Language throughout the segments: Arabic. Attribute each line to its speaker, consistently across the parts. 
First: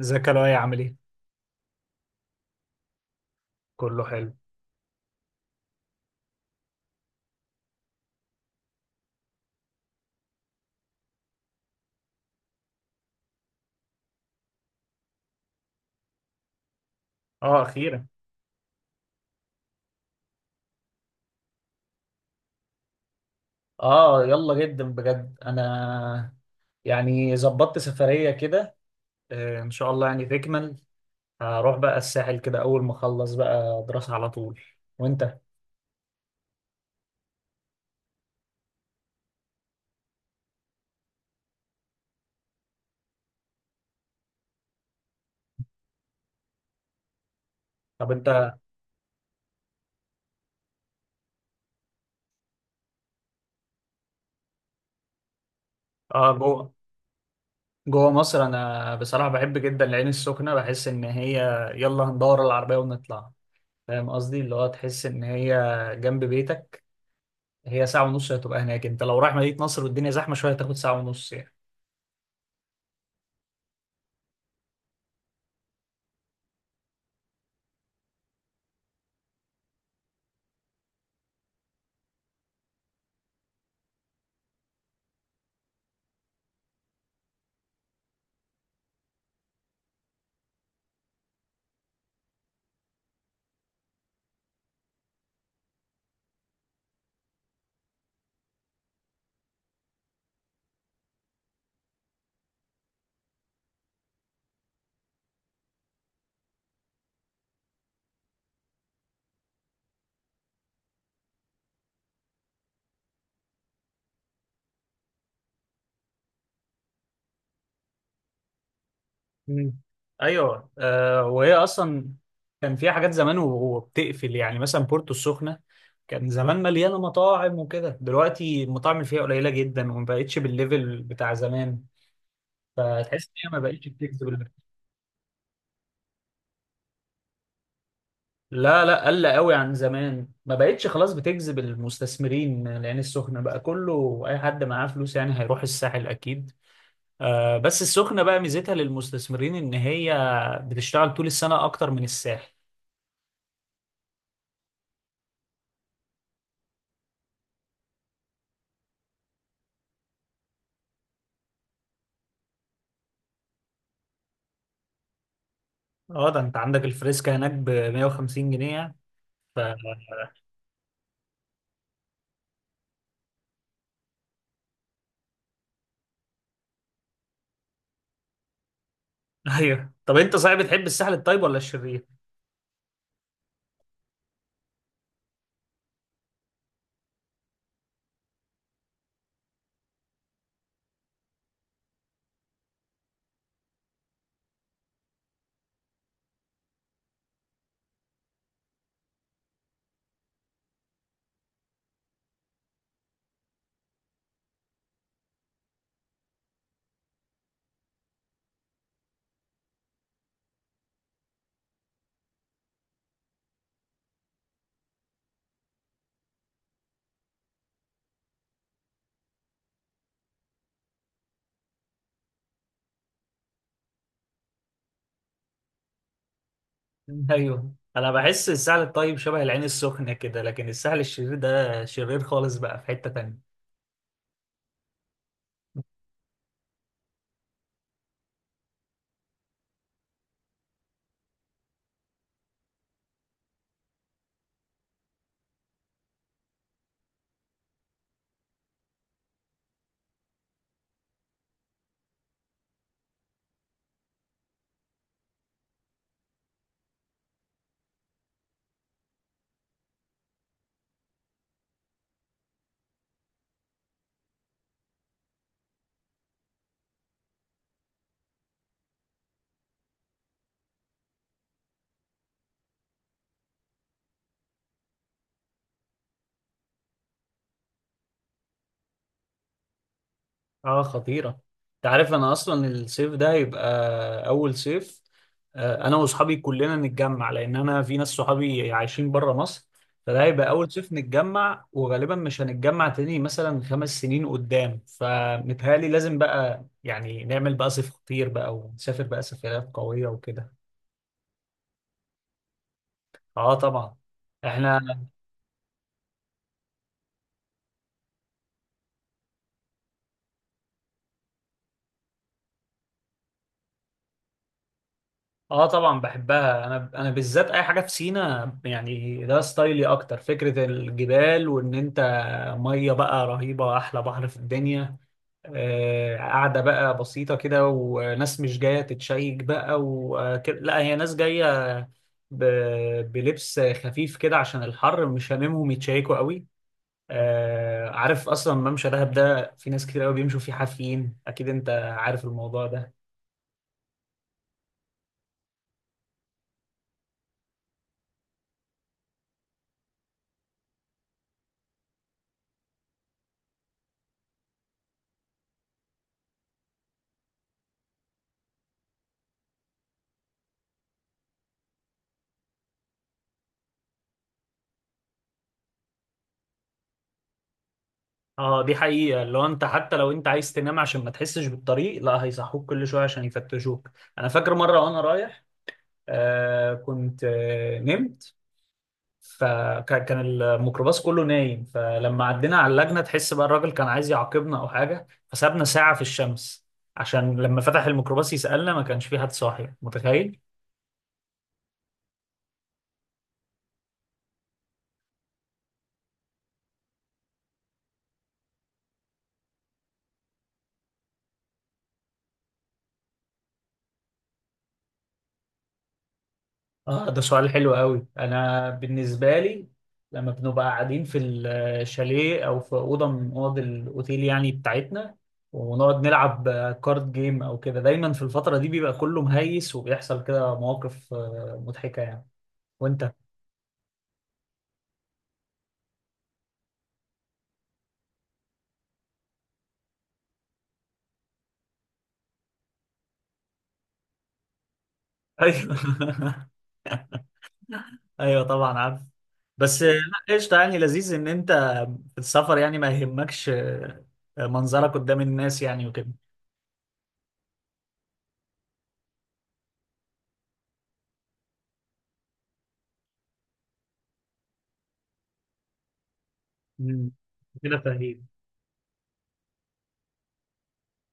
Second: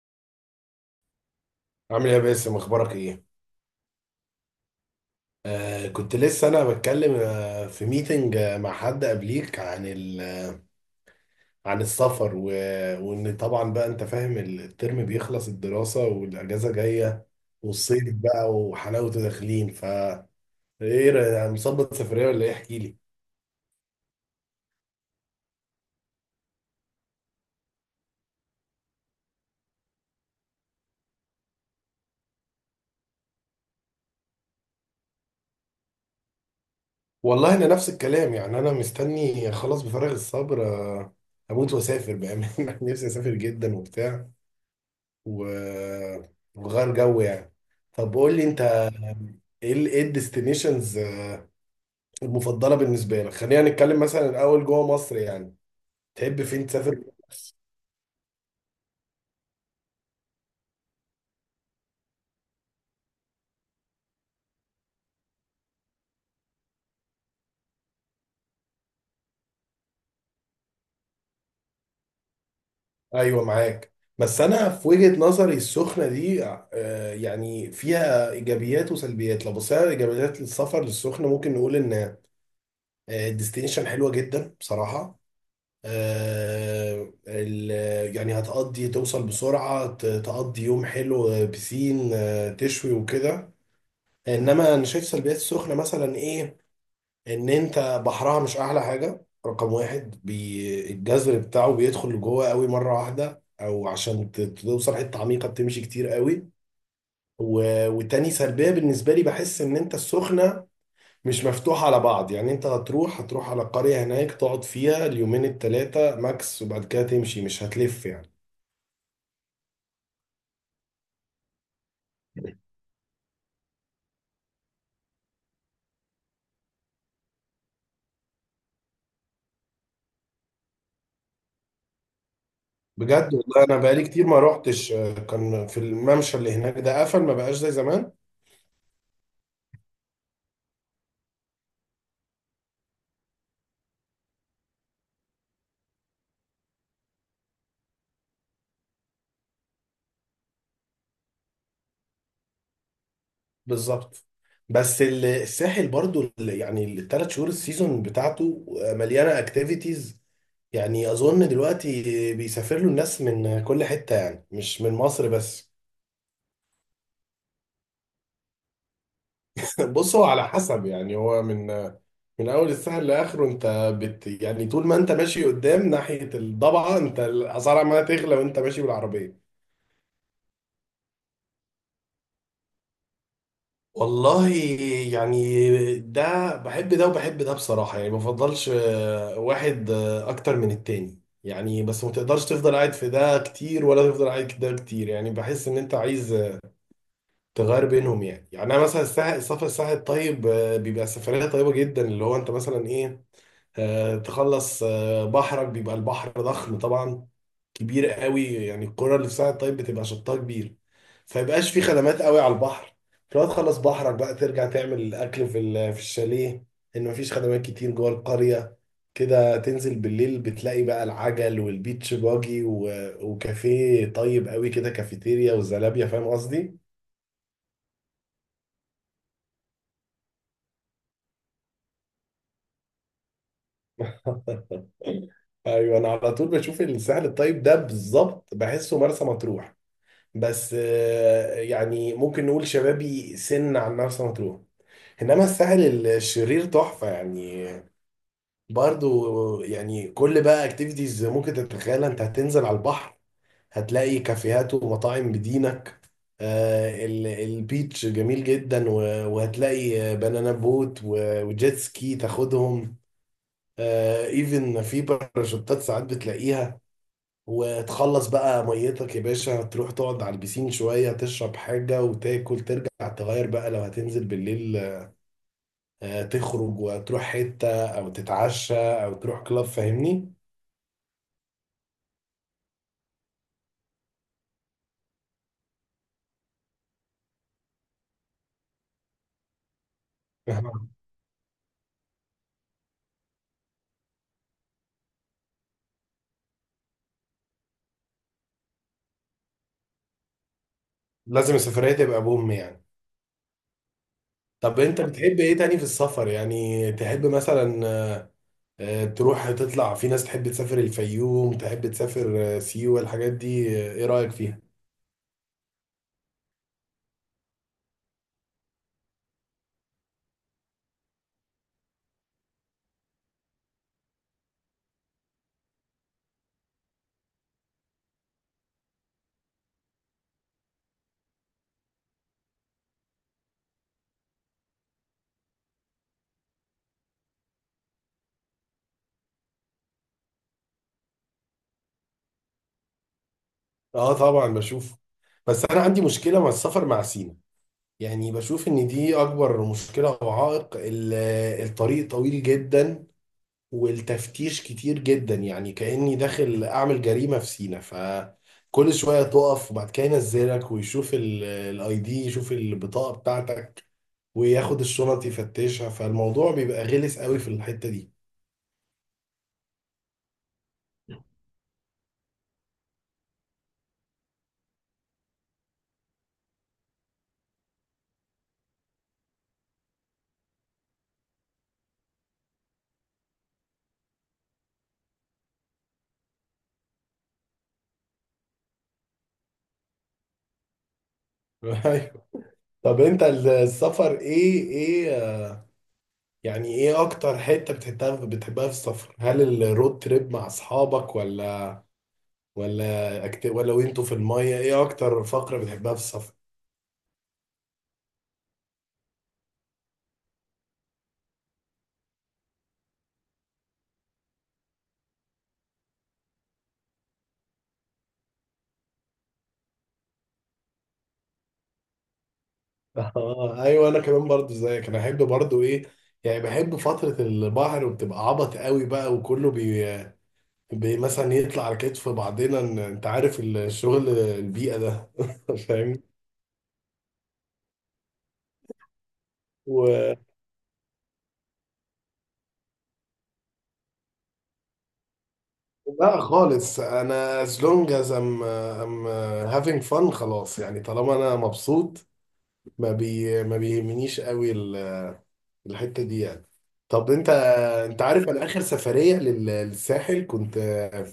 Speaker 1: ازيك يا لؤي؟ عامل ايه؟
Speaker 2: عامل ايه يا باسم اخبارك ايه؟
Speaker 1: كله حلو.
Speaker 2: كنت لسه انا بتكلم في ميتنج مع حد قبليك عن عن السفر وان طبعا بقى انت فاهم الترم بيخلص الدراسة والاجازة جاية،
Speaker 1: اه،
Speaker 2: والصيف
Speaker 1: اخيرا.
Speaker 2: بقى وحلاوته داخلين ايه مظبط سفرية ولا ايه، احكي لي.
Speaker 1: اه يلا، جدا بجد انا، يعني ظبطت سفرية كده. ان شاء الله، يعني تكمل. هروح بقى الساحل كده اول ما اخلص بقى دراسة على طول. وانت؟
Speaker 2: والله انا نفس الكلام، يعني انا مستني خلاص بفارغ الصبر، اموت واسافر بامانه. نفسي اسافر جدا وبتاع و- وغير جو يعني.
Speaker 1: طب
Speaker 2: طب قول لي
Speaker 1: انت.
Speaker 2: انت، ايه الديستنيشنز المفضله بالنسبه لك؟ خلينا نتكلم مثلا الاول جوه مصر يعني،
Speaker 1: اه،
Speaker 2: تحب فين
Speaker 1: جوه.
Speaker 2: تسافر؟
Speaker 1: جوه مصر انا بصراحة بحب جدا العين السخنة، بحس ان هي يلا هندور العربية ونطلع، فاهم قصدي اللي هو تحس ان هي جنب بيتك. هي ساعة ونص هتبقى هناك، انت لو رايح مدينة نصر والدنيا زحمة شوية هتاخد ساعة ونص يعني.
Speaker 2: ايوه معاك، بس انا في وجهه نظري السخنه دي، يعني فيها ايجابيات وسلبيات. لو بصينا على ايجابيات السفر للسخنه، ممكن نقول ان الديستنيشن حلوه جدا بصراحه. يعني هتقضي، توصل بسرعة، تقضي يوم حلو، بسين، تشوي وكده. انما انا شايف سلبيات السخنة مثلا ايه؟ ان انت بحرها مش احلى حاجة رقم واحد، الجذر بتاعه بيدخل جوه قوي مرة واحدة، او عشان توصل حتة عميقة بتمشي كتير قوي. وتاني سلبية بالنسبة لي، بحس ان انت السخنة مش مفتوح على بعض يعني، انت هتروح على قرية هناك تقعد فيها اليومين التلاتة ماكس، وبعد كده تمشي مش هتلف يعني.
Speaker 1: مم. ايوه. وهي اصلا كان فيها حاجات زمان وهو بتقفل، يعني مثلا بورتو السخنه كان زمان مليانه مطاعم وكده، دلوقتي المطاعم اللي فيها قليله جدا وما بقتش بالليفل بتاع زمان. فتحس ان
Speaker 2: بجد
Speaker 1: هي ما
Speaker 2: والله انا
Speaker 1: بقتش
Speaker 2: بقالي كتير
Speaker 1: بتجذب
Speaker 2: ما روحتش، كان في الممشى اللي هناك ده قفل، ما بقاش زي زمان.
Speaker 1: لا لا، قل قوي عن زمان، ما بقتش خلاص بتجذب المستثمرين. العين السخنه بقى كله، اي حد معاه فلوس يعني هيروح الساحل اكيد. بس السخنه بقى ميزتها للمستثمرين ان هي بتشتغل طول السنه اكتر من الساحل.
Speaker 2: بالظبط. بس الساحل برضو يعني الثلاث شهور السيزون بتاعته، مليانة اكتيفيتيز، يعني اظن دلوقتي بيسافر له الناس من كل حتة، يعني مش من مصر بس.
Speaker 1: اه، ده انت عندك الفريسكا هناك ب 150 جنيه يعني. ف...
Speaker 2: بص، هو على حسب يعني، هو من اول السهل لاخره انت يعني طول ما انت ماشي قدام ناحيه الضبعه، انت الاسعار عماله تغلى وانت ماشي بالعربيه.
Speaker 1: ايوه، طب انت صحيح بتحب الساحل الطيب ولا الشرير؟
Speaker 2: والله يعني ده بحب ده وبحب ده بصراحه، يعني ما بفضلش واحد اكتر من التاني يعني، بس ما تقدرش تفضل قاعد في ده كتير ولا تفضل قاعد في ده كتير، يعني بحس ان انت عايز تغير بينهم يعني انا مثلا الساحل، السفر الساحل الطيب، بيبقى سفريه طيبه جدا، اللي هو انت مثلا ايه، تخلص بحرك، بيبقى البحر ضخم طبعا، كبير قوي يعني. القرى اللي في ساعة طيب بتبقى شطها كبير، فيبقاش في خدمات قوي على البحر. فلو تخلص بحرك بقى ترجع تعمل الاكل في في الشاليه، ان مفيش خدمات كتير جوه القرية. كده تنزل بالليل بتلاقي بقى العجل والبيتش باجي وكافيه طيب قوي كده، كافيتيريا والزلابيا، فاهم قصدي؟
Speaker 1: ايوه، انا بحس الساحل الطيب شبه العين السخنة كده، لكن الساحل الشرير ده شرير خالص بقى، في حتة تانية.
Speaker 2: ايوه، انا على طول بشوف الساحل الطيب ده بالظبط بحسه مرسى مطروح. بس يعني ممكن نقول شبابي سن عن مرسى مطروح. انما الساحل الشرير تحفه يعني، برضو يعني كل بقى اكتيفيتيز ممكن تتخيلها، انت هتنزل على البحر هتلاقي كافيهات ومطاعم بدينك، البيتش جميل جدا، وهتلاقي بنانا بوت وجيت سكي تاخدهم، ايفن في باراشوتات ساعات بتلاقيها. وتخلص بقى ميتك يا باشا، تروح تقعد على البسين شوية، تشرب حاجة وتاكل، ترجع تغير بقى لو هتنزل بالليل، تخرج وتروح حتة، أو تتعشى، أو تروح كلاب، فاهمني؟
Speaker 1: اه، خطيرة. انت عارف انا اصلا الصيف ده هيبقى اول صيف، انا واصحابي كلنا نتجمع، لان انا في ناس صحابي عايشين بره مصر. فده هيبقى اول صيف نتجمع، وغالبا مش هنتجمع تاني مثلا خمس سنين قدام، فمتهيألي لازم بقى يعني نعمل بقى صيف خطير بقى ونسافر بقى سفريات قوية وكده.
Speaker 2: لازم السفرية تبقى بوم يعني.
Speaker 1: اه طبعا.
Speaker 2: طب
Speaker 1: احنا
Speaker 2: أنت بتحب إيه تاني في السفر؟ يعني تحب مثلا تروح تطلع في ناس، تحب تسافر الفيوم، تحب تسافر سيوة، الحاجات دي، إيه رأيك فيها؟
Speaker 1: اه طبعا بحبها. انا، انا بالذات اي حاجه في سينا يعني، ده ستايلي اكتر، فكره الجبال وان انت ميه بقى رهيبه، احلى بحر في الدنيا. قاعده بقى بسيطه كده، وناس مش جايه تتشيك بقى وكده، لا، هي ناس جايه ب... بلبس خفيف كده عشان الحر، مش هاممهم يتشيكوا قوي. عارف اصلا ممشى دهب ده في ناس كتير قوي بيمشوا فيه حافيين، اكيد انت عارف الموضوع ده.
Speaker 2: آه طبعا بشوف. بس أنا عندي مشكلة مع السفر مع سينا، يعني بشوف ان دي اكبر مشكلة او عائق. الطريق طويل جدا، والتفتيش كتير جدا، يعني كأني داخل اعمل جريمة في سينا. فكل شوية تقف، وبعد كده ينزلك ويشوف الاي دي، يشوف البطاقة بتاعتك وياخد الشنط يفتشها، فالموضوع بيبقى غلس قوي في الحتة دي.
Speaker 1: اه، دي حقيقة، لو انت حتى لو انت عايز تنام عشان ما تحسش بالطريق لا هيصحوك كل شوية عشان يفتشوك. انا فاكر مرة وانا رايح كنت نمت، فكان الميكروباص كله نايم، فلما عدينا على اللجنة تحس بقى الراجل كان عايز يعاقبنا او حاجة، فسابنا ساعة في الشمس، عشان لما فتح الميكروباص يسألنا ما كانش في حد صاحي، متخيل.
Speaker 2: أيوة. طب انت السفر ايه؟ يعني ايه اكتر حتة بتحبها في السفر؟ هل الرود تريب مع اصحابك، ولا وانتوا في المية، ايه اكتر فقرة بتحبها في السفر؟
Speaker 1: اه، ده سؤال حلو قوي. انا بالنسبه لي لما بنبقى قاعدين في الشاليه او في اوضه من اوض الاوتيل يعني بتاعتنا، ونقعد نلعب كارد جيم او كده، دايما في الفتره دي بيبقى كله مهيس، وبيحصل كده مواقف مضحكه يعني. وانت؟
Speaker 2: اه ايوه، انا كمان برضو زيك، انا احب برضو ايه؟ يعني بحب فترة البحر، وبتبقى عبط قوي بقى، وكله بي مثلا يطلع على كتف بعضنا، انت عارف الشغل البيئة ده.
Speaker 1: ايوه.
Speaker 2: فاهم؟
Speaker 1: ايوه طبعا، عارف. بس
Speaker 2: و...
Speaker 1: لا، قشطه، يعني لذيذ ان انت في السفر يعني ما يهمكش منظرك قدام الناس يعني، وكده.
Speaker 2: لا خالص، انا as long as I'm having fun، خلاص يعني، طالما انا مبسوط ما بيهمنيش قوي الحتة دي يعني.
Speaker 1: مم.
Speaker 2: طب انت،
Speaker 1: كده
Speaker 2: انت
Speaker 1: فاهمين.
Speaker 2: عارف انا اخر سفرية للساحل كنت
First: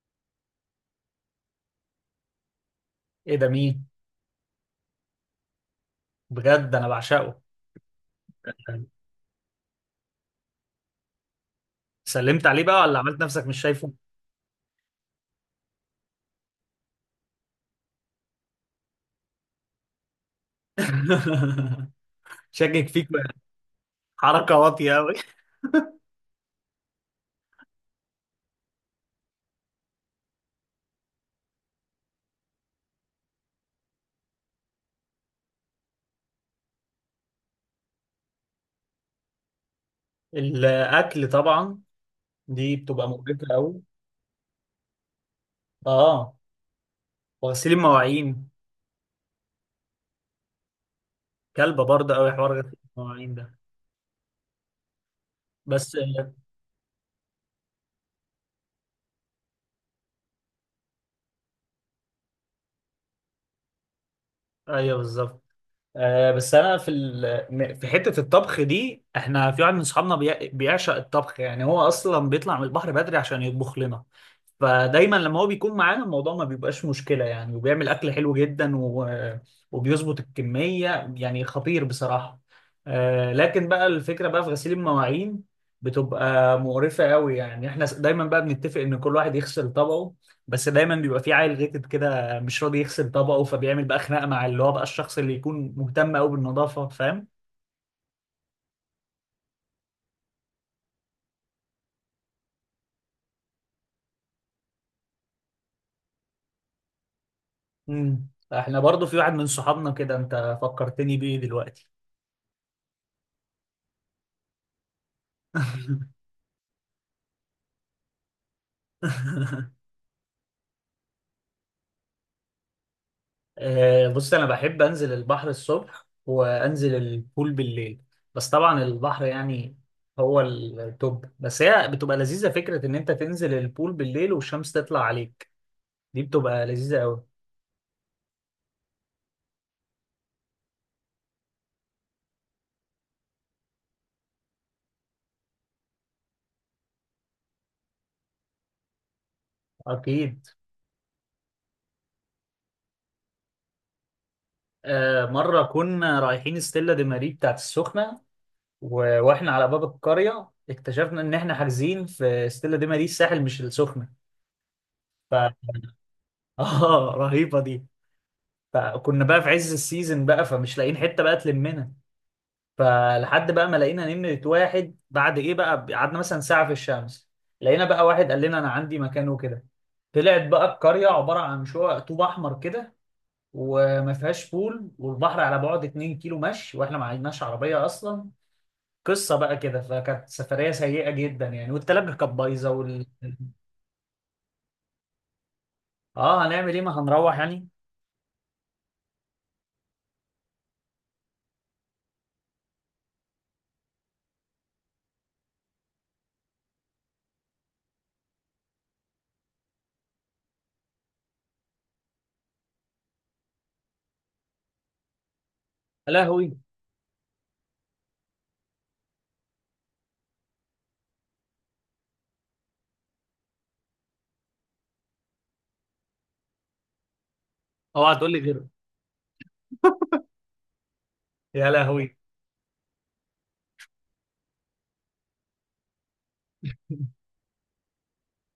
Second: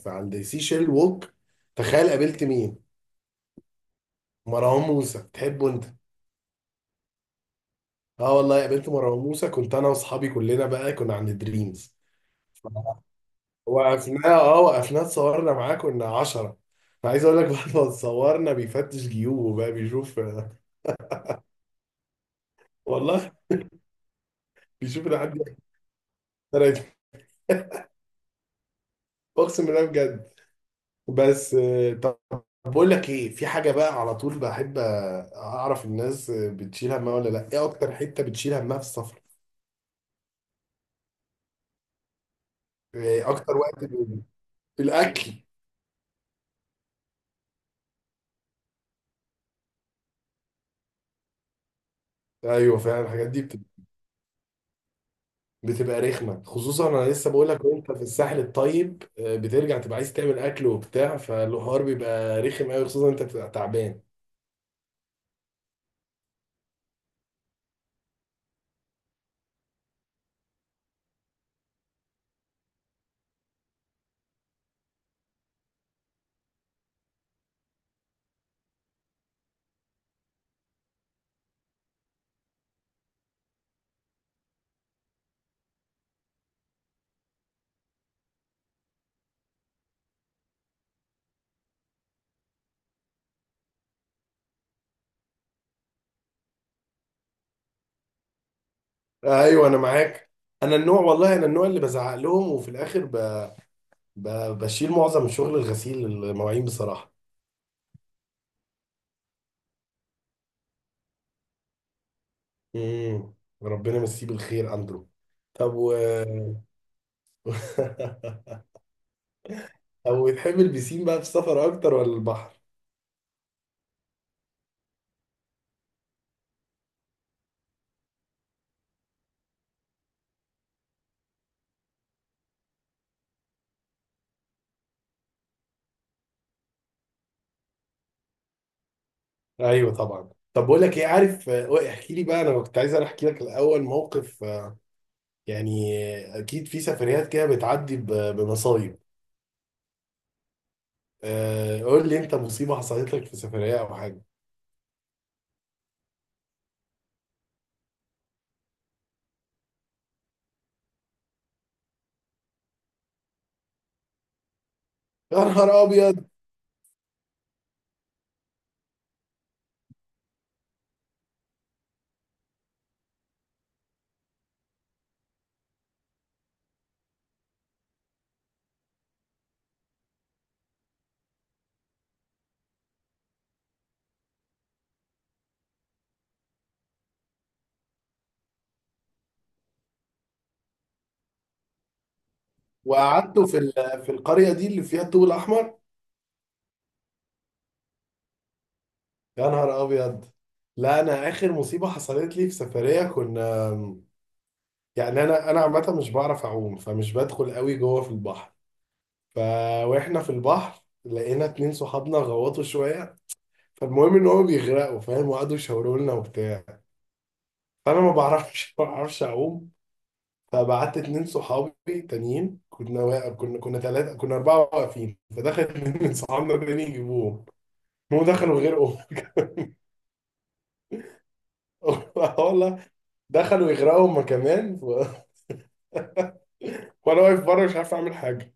Speaker 2: في عند سيشيل ووك، تخيل قابلت مين؟
Speaker 1: ايه ده؟ مين؟
Speaker 2: مروان موسى، تحبه انت؟
Speaker 1: بجد، انا بعشقه.
Speaker 2: اه والله قابلت مروان موسى. كنت انا واصحابي كلنا بقى كنا عند دريمز،
Speaker 1: سلمت عليه بقى، ولا عملت نفسك مش شايفه؟
Speaker 2: وقفنا اتصورنا معاه، كنا عشرة. انا عايز اقول لك بعد ما اتصورنا بيفتش جيوبه بقى بيشوف،
Speaker 1: شاكك فيك
Speaker 2: والله
Speaker 1: بقى. حركة واطية
Speaker 2: بيشوف
Speaker 1: أوي.
Speaker 2: العدد طلعت. اقسم بالله بجد. بس طب بقول لك ايه، في حاجه بقى على طول بحب اعرف الناس بتشيل همها ولا لا، ايه اكتر حته بتشيل همها في السفر؟
Speaker 1: الأكل طبعا، دي بتبقى
Speaker 2: إيه
Speaker 1: مقرفة
Speaker 2: اكتر
Speaker 1: أوي.
Speaker 2: وقت الاكل؟
Speaker 1: آه وغسيل المواعين، كلبة برضه أوي حوار غسيل
Speaker 2: ايوه فعلا، الحاجات
Speaker 1: المواعين
Speaker 2: دي
Speaker 1: ده. بس
Speaker 2: بتبقى رخمه. خصوصا انا لسه بقول لك، وانت في الساحل الطيب، بترجع تبقى عايز تعمل اكل وبتاع، فالحوار بيبقى رخم قوي، خصوصا انت بتبقى تعبان.
Speaker 1: أيوه بالظبط. بس انا في في حته الطبخ دي، احنا في واحد من اصحابنا بيعشق الطبخ، يعني هو اصلا بيطلع من البحر بدري عشان يطبخ لنا، فدايما لما هو بيكون معانا الموضوع ما بيبقاش مشكله يعني، وبيعمل اكل حلو جدا وبيظبط الكميه، يعني خطير بصراحه. لكن بقى الفكره بقى في غسيل المواعين بتبقى مقرفه قوي، يعني احنا دايما بقى بنتفق ان كل واحد يغسل طبقه، بس دايما بيبقى في عيل غيتد كده مش راضي يغسل طبقه، فبيعمل بقى خناقه مع اللي هو بقى الشخص اللي يكون مهتم قوي بالنظافه، فاهم.
Speaker 2: ايوه انا معاك. انا النوع، والله انا النوع اللي بزعق لهم، وفي الاخر ب... بشيل معظم شغل الغسيل المواعين بصراحه.
Speaker 1: امم احنا برضو في واحد من صحابنا كده، انت فكرتني بيه دلوقتي.
Speaker 2: امم ربنا يمسيه بالخير اندرو. طب و طب، وتحب البسين بقى في السفر اكتر ولا البحر؟
Speaker 1: بص، انا بحب انزل البحر الصبح وانزل البول بالليل، بس طبعا البحر يعني هو التوب، بس هي بتبقى لذيذه فكره ان انت تنزل البول بالليل والشمس تطلع عليك، دي بتبقى لذيذه قوي.
Speaker 2: ايوه طبعا. طب بقول لك ايه، عارف، احكي لي بقى. انا كنت عايز انا احكي لك الاول موقف، يعني اكيد في سفريات كده بتعدي بمصايب،
Speaker 1: اكيد.
Speaker 2: قول لي انت مصيبه حصلت لك في سفريه او حاجه.
Speaker 1: مره كنا رايحين ستيلا دي ماري بتاعت السخنه، واحنا على باب القرية اكتشفنا ان احنا حاجزين في ستيلا دي ماريس الساحل مش السخنة. ف
Speaker 2: يا نهار ابيض.
Speaker 1: اه، رهيبة دي. فكنا بقى في عز السيزون بقى، فمش لاقيين حتة بقى تلمنا، فلحد بقى ما لقينا نمرة واحد بعد ايه بقى قعدنا مثلا ساعة في الشمس، لقينا بقى واحد قال لنا انا عندي مكان وكده. طلعت بقى القرية عبارة عن شقق طوب أحمر كده، وما فيهاش بول والبحر على بعد 2 كيلو مشي، واحنا ما عندناش عربية أصلا. قصه بقى كده، فكانت سفريه سيئه جدا يعني، والتلاجه كانت بايظه
Speaker 2: وقعدتوا في في القريه دي اللي فيها الطوب الاحمر؟
Speaker 1: اه، هنعمل ايه، ما هنروح يعني.
Speaker 2: يا نهار ابيض. لا انا اخر مصيبه حصلت لي في سفريه، كنا، يعني انا عامه مش بعرف اعوم، فمش بدخل قوي جوه في البحر. ف واحنا في البحر لقينا اتنين صحابنا غوطوا شويه، فالمهم ان هم بيغرقوا فاهم، وقعدوا يشاوروا لنا
Speaker 1: يا لهوي.
Speaker 2: وبتاع. فانا ما بعرفش، ما بعرفش اعوم. فبعت اتنين صحابي تانيين، كنا واقف، كنا ثلاثه، كنا اربعه واقفين، فدخل اتنين من صحابنا تاني يجيبوهم.
Speaker 1: اوعى
Speaker 2: هم
Speaker 1: تقول لي
Speaker 2: دخلوا
Speaker 1: غيره.
Speaker 2: غرقوا.
Speaker 1: يا لهوي.
Speaker 2: والله، دخلوا يغرقوا هما كمان. وانا واقف بره مش عارف اعمل حاجه.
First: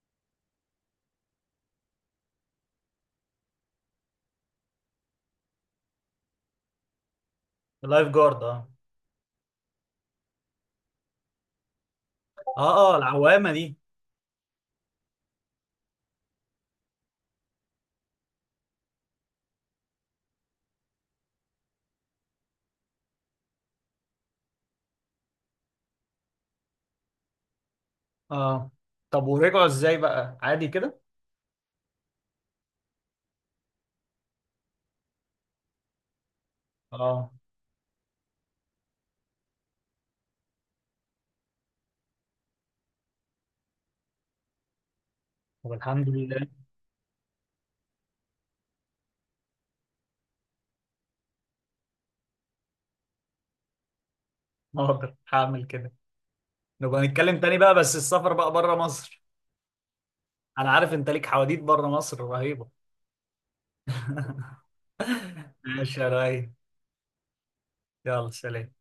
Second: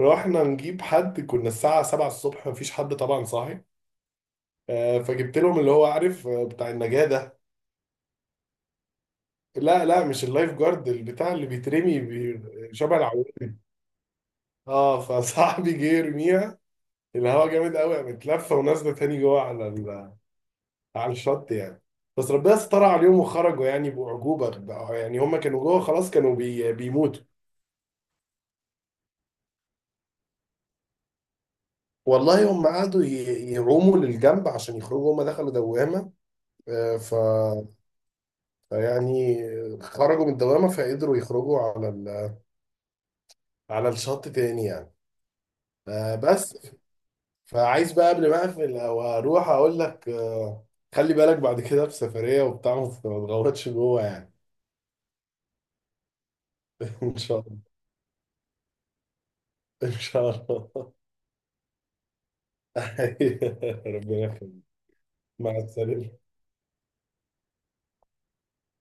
Speaker 2: رحنا نجيب حد، كنا الساعة 7 الصبح مفيش حد طبعا صاحي. فجبت لهم اللي هو عارف، بتاع النجاة ده.
Speaker 1: اللايف جارد، اه.
Speaker 2: لا لا، مش اللايف جارد، البتاع اللي بيترمي،
Speaker 1: اه. اه،
Speaker 2: شبه العوامل.
Speaker 1: العوامه دي.
Speaker 2: اه فصاحبي جه يرميها، الهوا جامد قوي، قامت لفه ونازله تاني جوه على على الشط يعني. بس ربنا ستر عليهم وخرجوا يعني بأعجوبة يعني هم كانوا جوه خلاص، كانوا بيموتوا.
Speaker 1: اه. طب ورجعوا ازاي بقى عادي كده؟
Speaker 2: والله هم قعدوا يعوموا للجنب عشان يخرجوا، هم دخلوا دوامة، آه، ف
Speaker 1: اه.
Speaker 2: يعني خرجوا من الدوامة فقدروا يخرجوا على على الشط تاني يعني.
Speaker 1: طب الحمد لله.
Speaker 2: بس فعايز بقى قبل ما اقفل او اروح اقول لك، خلي بالك بعد كده في سفرية وبتاع ما تغوطش جوه يعني.
Speaker 1: هقدر هعمل كده. نبقى
Speaker 2: ان شاء
Speaker 1: نتكلم تاني
Speaker 2: الله،
Speaker 1: بقى، بس السفر بقى بره مصر.
Speaker 2: ان شاء
Speaker 1: انا عارف
Speaker 2: الله.
Speaker 1: انت ليك حواديت بره مصر رهيبه.
Speaker 2: ربنا يخليك. مع
Speaker 1: ماشي يا
Speaker 2: السلامة.
Speaker 1: راي، يلا سلام.